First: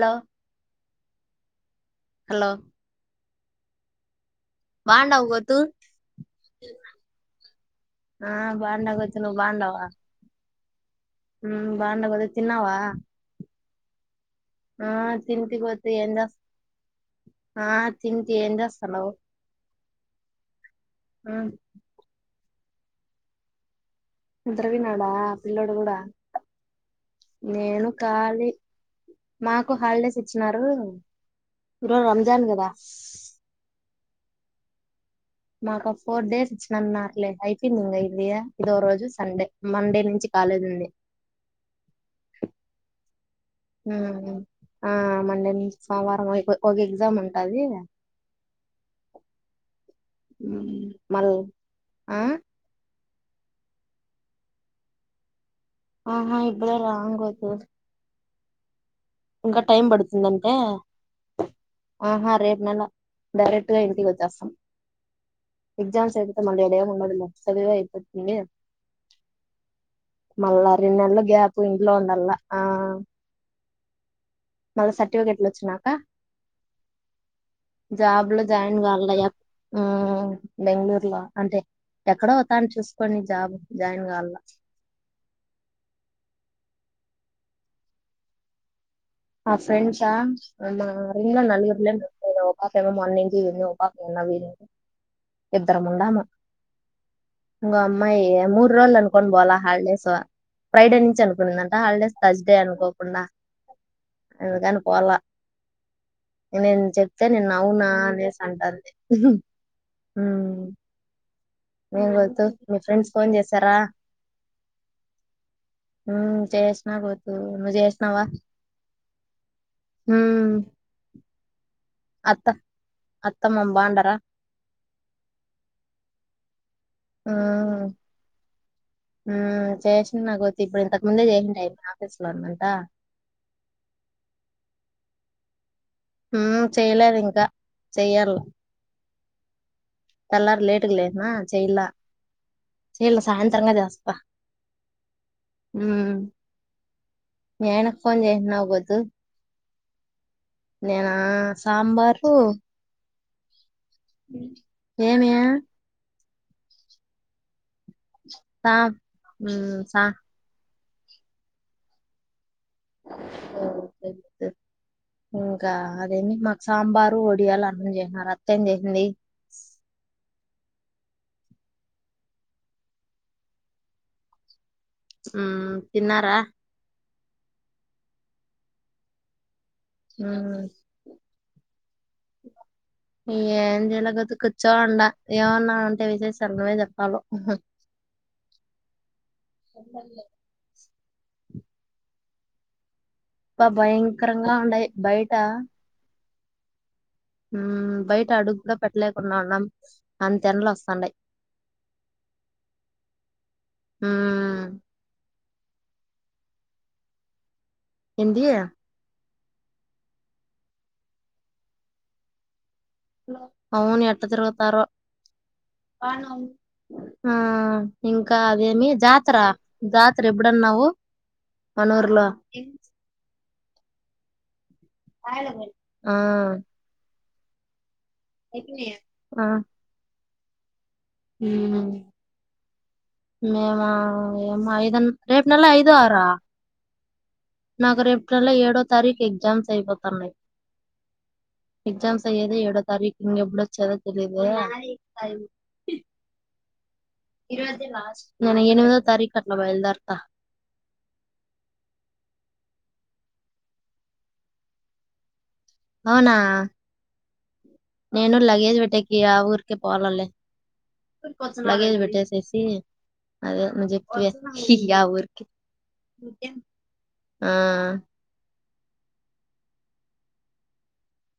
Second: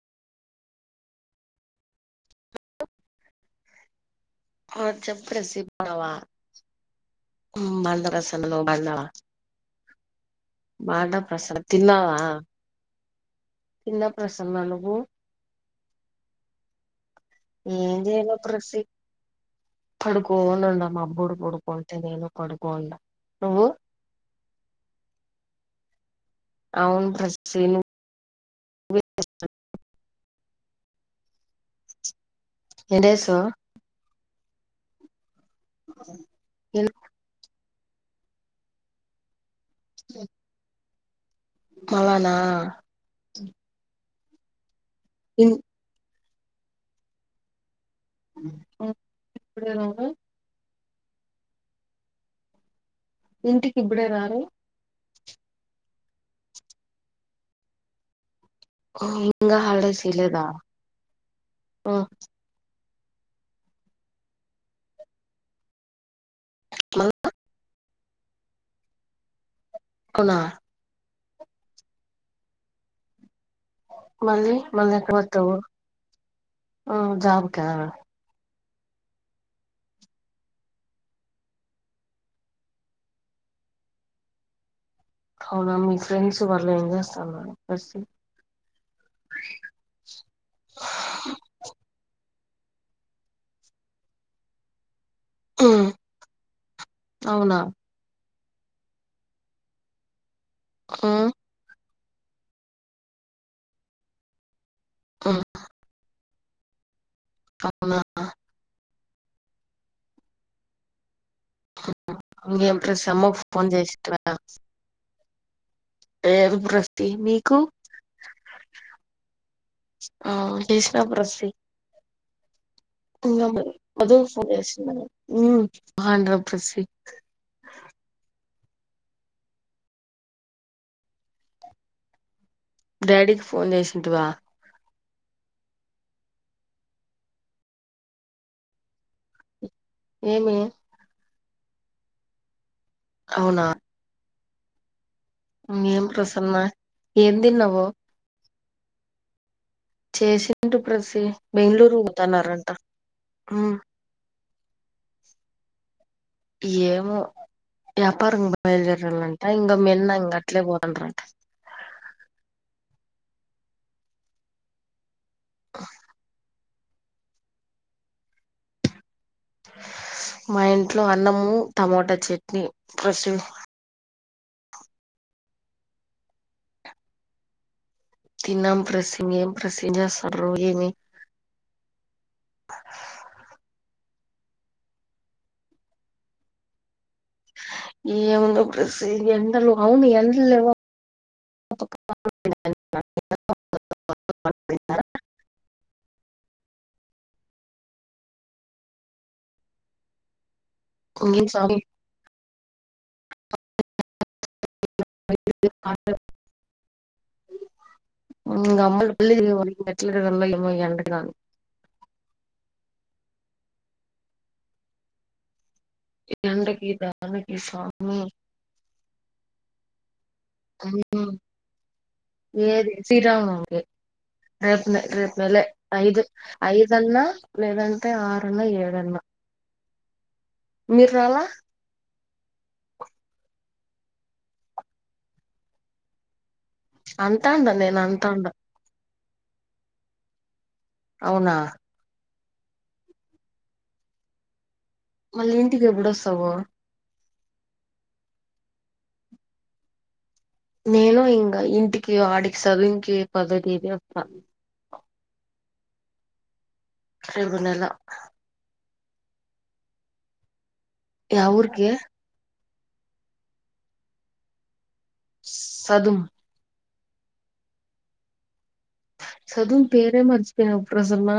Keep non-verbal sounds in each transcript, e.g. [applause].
లో. హలో. ఆ బండవు చెప్పు వొద్దు. రెసిపీ బాండవ బాండ ఆ ప్రసన్న నువ్వు బాడగొచ్చిన, నువ్వు బాడవా. మాట ప్రసన తిన్నావా తిన్నావా తిన్న. ప్రసన్న ఆ నువ్వు తింతి గొతే ఎ జస్. ఏం చేయలో ప్రసి, పడుకోని ఉండం అబ్బుడు ఉమ్ పడుకోంటే నేను. కొడుకొండ, నువ్వు. ఒంటారా విన్నాడా, పిల్లోడు కూడా. అవును ప్రసి నేను నువ్వు ఖళీ మాకు హాలిడేస్ ఇచ్చినారు ఈ రోజ్ రంజాన్ కదా ఏం చేసావ్ మాకు ఫోర్ డేస్ ఇచ్చినన్నారులే అయిపోయింది ఇం ఇదియా ఇదో రోజు సండే మండే నుంచి కాలేజుంది మల్లనా ఆ ఆ మండే నుంచ్ సోమవారం ఒక ఎగ్జామ్ ఉంటది [unintelligible] ఎప్పుడ మల్ ఆ ఇంటికి ఇప్పుడే రారు ఆహా ఇప్పుడే రాం గోతు ఇంగా ఇంకా టైం హాలిడేస్ ఇయలేదా పడుతుందంటే మళ్ళ ఆహా రేపు నెల డైరెక్ట్ గా ఇంటికి వచ్చేస్తాం ఎగ్జామ్స్ అయ్ మళ్ళఈడ ఏం ఉండదు లే చదువే అయిపోతుంది అవునా మల్లా రెన్నేళ్లు గ్యాప్ ఇంట్లో ఉండల ఆ మళ్ళీ మళ మళ్ళీ ఎక్కడ సర్టిఫికెట్లు పోతావు వచ్చినా క జాబ్కా జాబ్లో జాయిన్ కాల్ల య ఉమ్ బెంగళూరు లో అంటే ఎక్కడో ఓతన చూసుకోనీ జాబ్ జాయిన్ కాల్ల అవునా మీ ఫ్రెండ్స్ వాళ్ ఏం చేస్తాన్నారు పర్సీ ఆ ఫ్రెండ్సా మా రూమ్ లో నలుగురులే ఉండేది ఓ ప పాపెమో మొన్న ఇంటికి వోయింది ఓ పాప నిన్న వోయింది ఇద్దరం ఉడాము అవునా ఇంగో అమ్మాయి మూడు రోజలు అనుకోని పోాలా హాలిడేస్ ఫ్రైడే ఆ నుంచి అనుకుందన్ టా హాలిడేస్ త్ర్సడే అనుకోకుండా అందుకని పోలా ఆ నేను చెప్తే నిన్న అవునా అనేసి అంటాది ఉంహు ఉమ్ ఏం గోతు ఇంకేం మీ ప్రసి ఫ్రెండ్స్ ఫోన్ అమ్మకు చేసారా చేసిరా ఉమ్ లేదు చేసిన ప్రస్తి గోతు నీకు నువ్ చేసినవా ఆ టెసిన ప్రస్సి అత్త ఇంగ అత్తమ్మమ్మ బాగుండారా మధు ఫోన్ చేసిందా ఉమ్ అంగం ప్రస్సీ ఆ ఉమ్ చేసిన్న గోతు ఇప్పుడు ఇంతకు ముందే చేసిండే ఆయ్ మ్మి ఆఫీస్ లో ఉన్న డాడీకి ఫోన్ చేసిన్ టీవా ఉమ్ చెయలేదు ఇంకా చెయ్యాల ఏమి తెల్లారి లేటుగ లేసినా చేయలా చేయల్ల అవునా సాయంత్రంగా చేస్త ఏం ఉమ్ ప్రసన్న ఏం మీ తిన్నావు ఆయనకు ఫోన్ జేసిన్నావ్ గోతు చేసిండు ప్రస్సి బెంగళూరు సాంబారు పోతన్నారంట ఏమీ ఏమో వ్యాపారం సా బయలుదేరాలంట ఇంగ ఉమ్ మియ సా న్న ఇంగ అట్లే పోత్ అంట్రా ట ఇంకా అదేమీ మాక్ సాంబారు ఒడియాలు అన్నం చేసినారు అత్త ఏమ్ చేసింది మా ఇంట్లో అన్నము టమోటా చట్నీ ప్రస్సీ ఊమ్ తిన్నారా తిన్నాం ప్రస్సి ఇంగేమ్ ప్రస్సీ ఏం జెస్సండ్రు ఉమ్ ఏమీ గోతు కూర్చోండా ఏమన్నా ఉంటే విశేషాలు నువ్వే జెప్ ఏ ఉందొ ప్రస్సీ ఎండలో అవును ఎండల్ లేవా [unintelligible] బ్బా భయంకరంగా ఉండాయ్ బయట బయట అడుగు కూడా పెట్టలేకుండా ఉన్నాం అంత ఎన్నలో వస్త ఇంగ ఏమి స్వామి హ ఏంది ఆమ్మల్ గాని అవును ఎట్ట తిరుగుతారో ఎండకి ఆ దానికి స్వామి ఇంకా అదేమి జాతర జాతర ఎప్పుడన్నావు మనుర్లో ఏది శ్రీరామనవమికి రేపు రేపు నెల ఆ ఐదు ఐదన్నా లేదన్ టే ఆరు అన్నా ఏడు అన్నా ఉహు ఏమో రేపు నెల ఐదు ఆర అంటాండ నేను నాకు రేపు అంటాండ నెలో ఏడో తారీఖు ఎగ్జామ్స్ అయిపోతున్నాయి అవునా ఏదో ఏడో తారీఖ ఎప్పుడ వచ్చాదో తెలియదే మళ్ళీ ఇంటికి ఎప్పుడొస్తావు నేను ఎనిమిదో తారీకు అట్లా బయలుదేర్త నేను ఇంకా ఇంటికి ఆడికి చదువుకి పదవ తేదీ వస్తా అవునా రేపు నెల నేను లగేజ్ పెట్టకి ఆ ఊరికే పోవాలలేే యా ఊరికి లగేజి పెట్టేసేసి యా ఊరికి సదుం ఆ చదువు పేరే మరసిపోయినావా, ప్రసన్న,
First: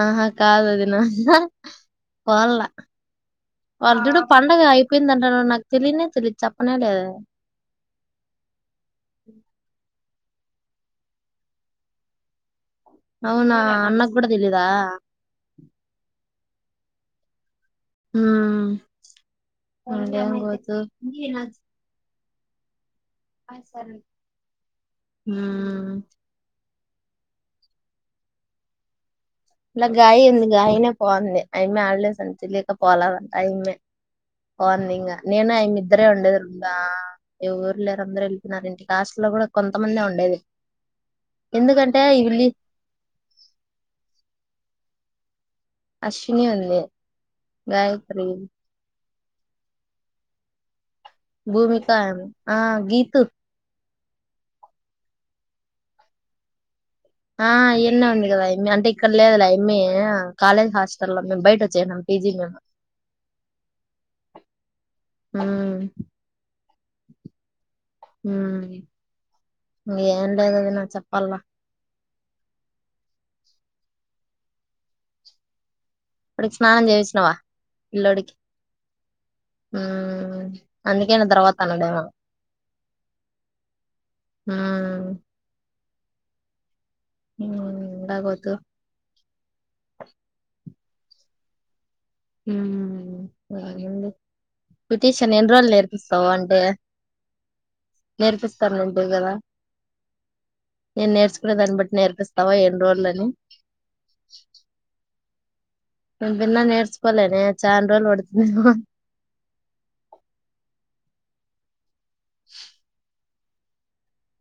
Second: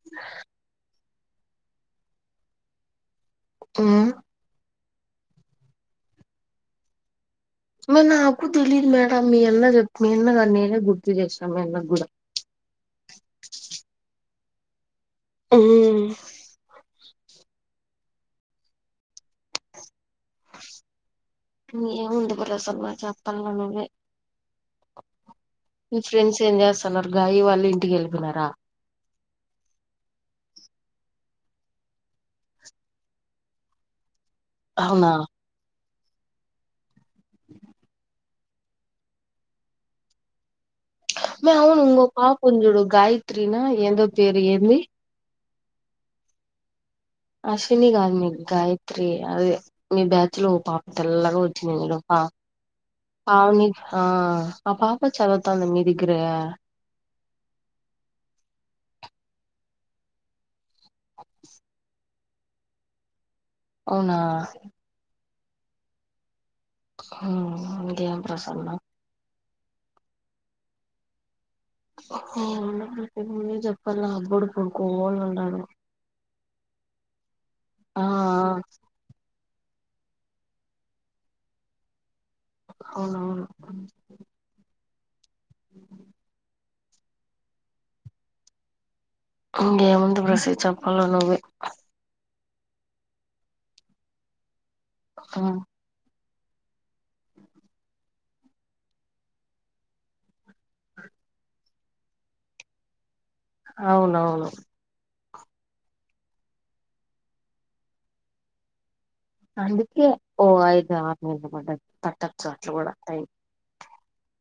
ఆహా కాదు వదిన పోళ్ళ మ్మ్ వర్ధుడు పండగ అయిపోయిందంట నాడు నాకు తెలియనే తెలియదు చెప్పనే లేదే మే నాకు తెలియదు మే యాడ మీ అన్న చే మీ అన్నకు నేనే గుర్తు చేసిన మీ అన్నకు కూడా అవునా అన్నకు కూడా తెలిదా హ్మ్మ్ హ ఏముంది మీ ఉమ్ ఫ్రెండ్ స్ ఏమి చేస్తున్నారు రు గాయి వాళ్ళు ఇంటికి వెళుతున్నారా ఇలా గాయి ఉంది గాయినే పోంది అయిమ హాలిడేస్ అని తెలియక పోలేదంట అయిమే బాగుంది అవునా ఇంకా, నేను ఇద్దరే ఉండేది ఇంకా ఎవరూ లేరు అందరుూ వెళ్ళిపోయినారు ఇంటఆస్టల్లో కూడా కొంతమంది ఉండేది అవును ఎందుకంటే ఇంకో పాప ఇవిలి ఉంది చూడు గాయత్రీన ఎంధో పేరు ఏంది అశ్విని అంది అశ్విని కాదు మే గాయత్రి అది మీ బ్యాచ్ లో పాప తెల్లగా వచ్చినయి భూమిక ఈ రోజు ఆమె ఆ గీతు పావు ఆ ఆ పాప చదువుతుండ్యా, మీ దగ్గరే ఆ ఇన్ ఉంది కదా అయామి అంటే ఇక్కడ లేదులే ఏమీ కాలేజ్ హాస్ట లో మేము బయట వచ్చేసినాము పీజీనా అవునా హ్మ్మ్ హ్మ్మ్ ఇంకేమి ప్రసన్న ఉమ్ ఏం లేదు వదిన చెప్పల్ల నువ్వే చెప్పాల అబ్బుడు పడుకోని ఉన్నాడు డికి స్నానం చేసినావా ఆ అందుకే నా తర్వాత అవును అవును ఉమ్ మేమ్ ఉండగోద్దు ఇంగే ముంది బ్రెసి చప్పాల నువ్వే బ్యూటీషన్ ఎన్ని రోజుల్ నేర్పిస్తు త్తవ అంటే నేర్పిస్తారుంటే గదా నేను నేర్చుకునే దాన్ని బట్టి నేర్పిస్తావా ఎన్ని రోజులని అవునవును నే విన్న నేర్చుకోలేదే చానా రోజుల్ పడుతదేమో అందుకే ఓ ఐదు ఆరు నెలలు పడ్డది పట్టొచ్చు అట్ల కూడా టైం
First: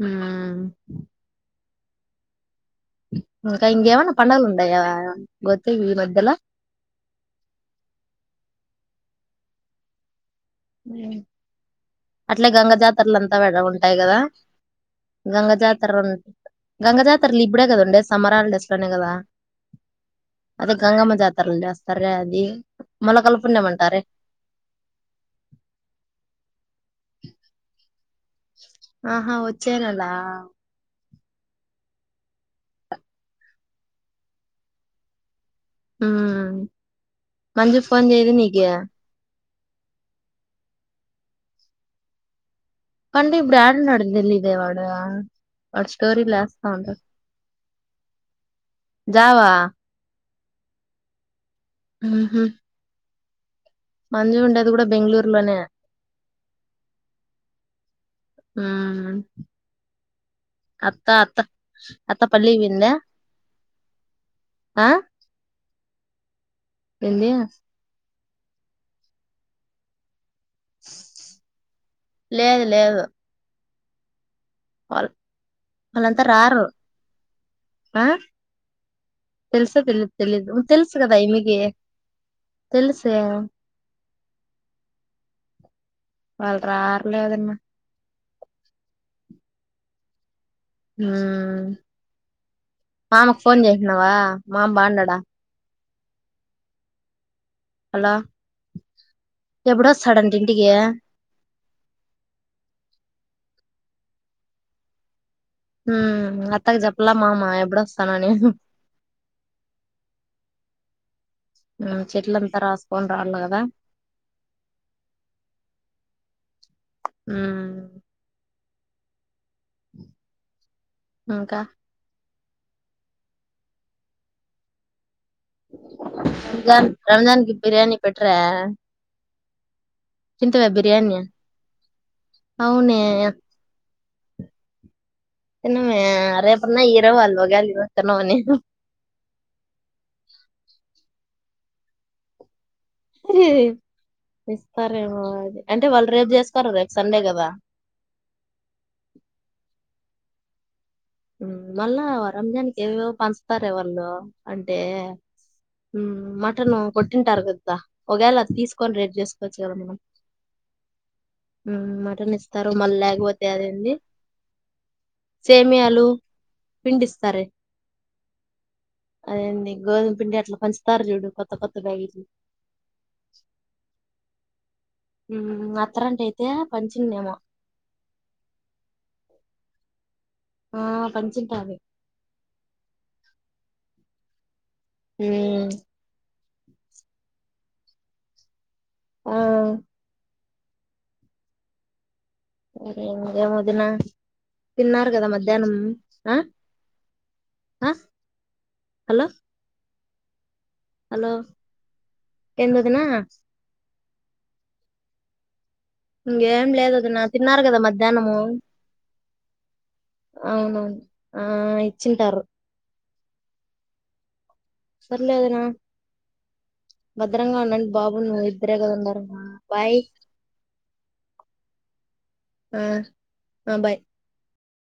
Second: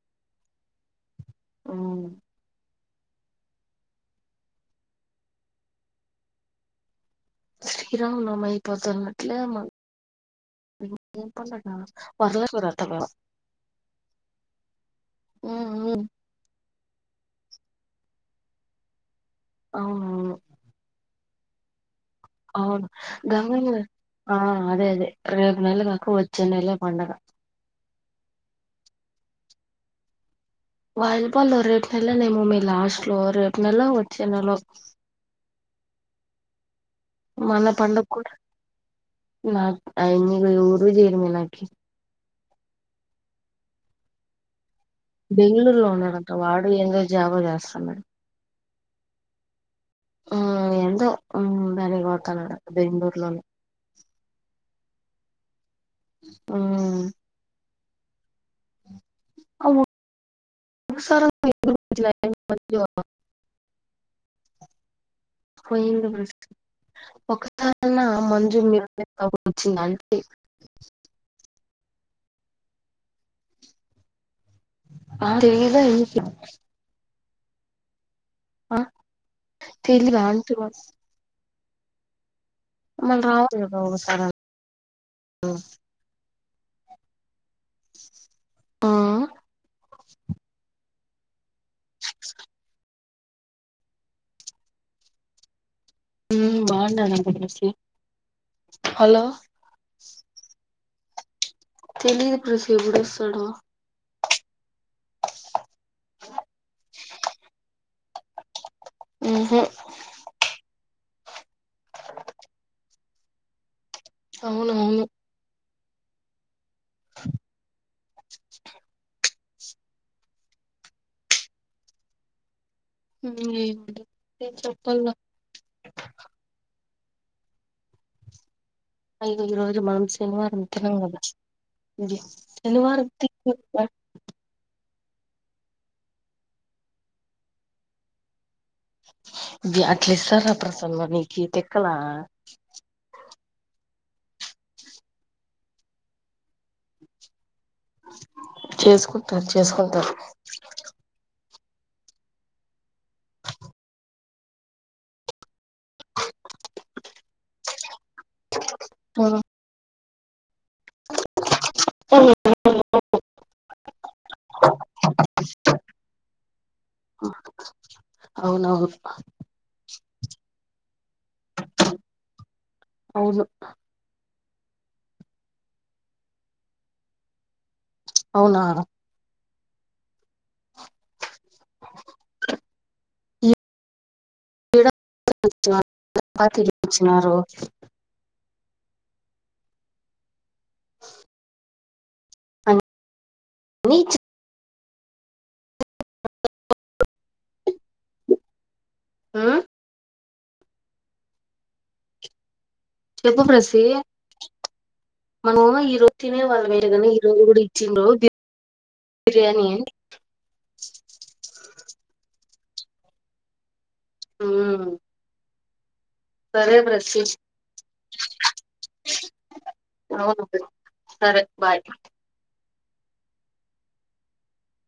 ఉమ్ అవును ఇంకా ఇంగేమన్నా పండుగలు ఉండయా గొత్తే ఈ మధ్యల శ్రీరామనవమి అయిపోతన్నట్లేమ అట్లే వరలక్ష్మి గంగ వ్రతం ఏమో. జాతరలు అంతా ఉంటాయి గదా గంగ జాతర ఉంట గంగ జాతరలు ఇప్పుడే గదా ఉండేది సమ్మర్ హాలిడేస్ లోనే గదా అవునవును అదే గంగమ్మ జా అవును గంగ పుణ్యం అంటారే ఆ అదే అదే రే నెల గాక వచ్చేనెల పండగ ఆహా వచ్చేనెల వాయిలీపాడ్ లో రేపు నెలనేమోమే లాస్ట్ లో రేపు నెలో వచ్చే నెలో ఉమ్ మంజు ఫోన్ జేయదు నీకి నాక్ అయమ్మి ఎవరు జేయరు మీ నాకి అంటే ఇప్పుడు యాడున్నడో తెలియదేవాడు బెంగళూరులో వాడు స్టోరీ ఉన్నాడంట లేస్తా వాడు ఉంటడు ఏందో జాబో చేస్తున్నాడు జాబా ఆ ఎందో ఉహు బెలికోతడట బెంగుళూరిలోనే మంజు ఉండేది గూడా బెంగుళూరులోనే ఆ ఉమ్ అత్త ఒకసారి అత్త అత్తా పల్లి పోయిందా ఆ పోయిందిమా ఏంది ఒకసారైనా మంజు మీరు వచ్చింది అంటే లేదు లేదు వాళ్ళ్ ఆ తెలీదా ఎందుకు వాళ్ళంతా రారు ఆ ఆ తెల్సా తెలి తెలీదా తెలిదు అంటున్నా తెల్సు గదా ఇమేకి మళ్ళ రావచ్చు గదా ఒకసారన్నా వాళ్ళు రార్లే వదినా ఆ ఉమ్ మామకి ఫోన్ జేసినవా మామ బాగున్నాడా ఉమ్ బాగుండ అని అనుకుంటుండొచ్చు హలో ఎప్పుడొస్తాడంట ఇంటికి తెలియదు ప్రెసి ఎప్పుడొస్తాడో ఉమ్ అత్తకి జెప్పలే మామా ఎప్పుడొస్తానని ఊహూ ఉమ్ చెట్లంతా రాసుకొని రావాల గదా అవునవును ఉమ్ ఇంకా చెప్ప రంజాన్ రంజాకి ప్రయాణి పెట్టర అయ ఈరోోజు మనసేను బిర్యానీ ఆరంించన్నా అవునే శనివారం [inaudible] తన్నమే అరే ఎపుడున్న ఈరవ అల్ వగాలి తన్నా మని అట్లే సరా ప్రసంగ నీనికి తెక్కలా ఇస్తారేమో అది అంటే వాళ్ళు రేపు చేసుకోారు రేపు సండే కదా చేసుకుంటారు చేసుకుంటారు మళ్ళా వ రంజానికి ఏవేో పంచుతారే వాళ్ళు అంటే మటన్ కొట్టింటారు కదా ఒకవేళ అది తీసుకొని రెడ్ చేసుకోవచ్చు కదా మనం మటన్ ఇస్తారు మళ్ళీ లేకపోతే అదడి సేమి పిడిస్త అవునవును అ గ పి ఆట్లా పంచంచితరజూడు కొత్త కొత్త బేగిలు అవును అత్తరంట అయితే పంచిందేమో అవునా ఆ పంచింటాల హ్మ్ చ్చినార ఆ సరే ఇంకేమో వదిన అని తిన్నారు కదా మధ్యాహ్నం ఆ ఆ హలో హలో ఏంది వదిన చెప్పు ప్రసిీ మన ఏమ ఇరు తిన వాళ్ళ ఇంకేం లేదు వేటగానే వదిన ఇరోడు తిన్నారు కదా ఇచ్చిిన్రో మధ్యాహ్నము అవునవును ఆ ఇచ్చింటారు సర్లే వదిన సరే ప్రసివు భద్రంగా ఉండండి బాబు నువ్వు ఇద్దరే కదా ఉన్నారు బాయ్ సరే బాయ్ ఆ బాయ్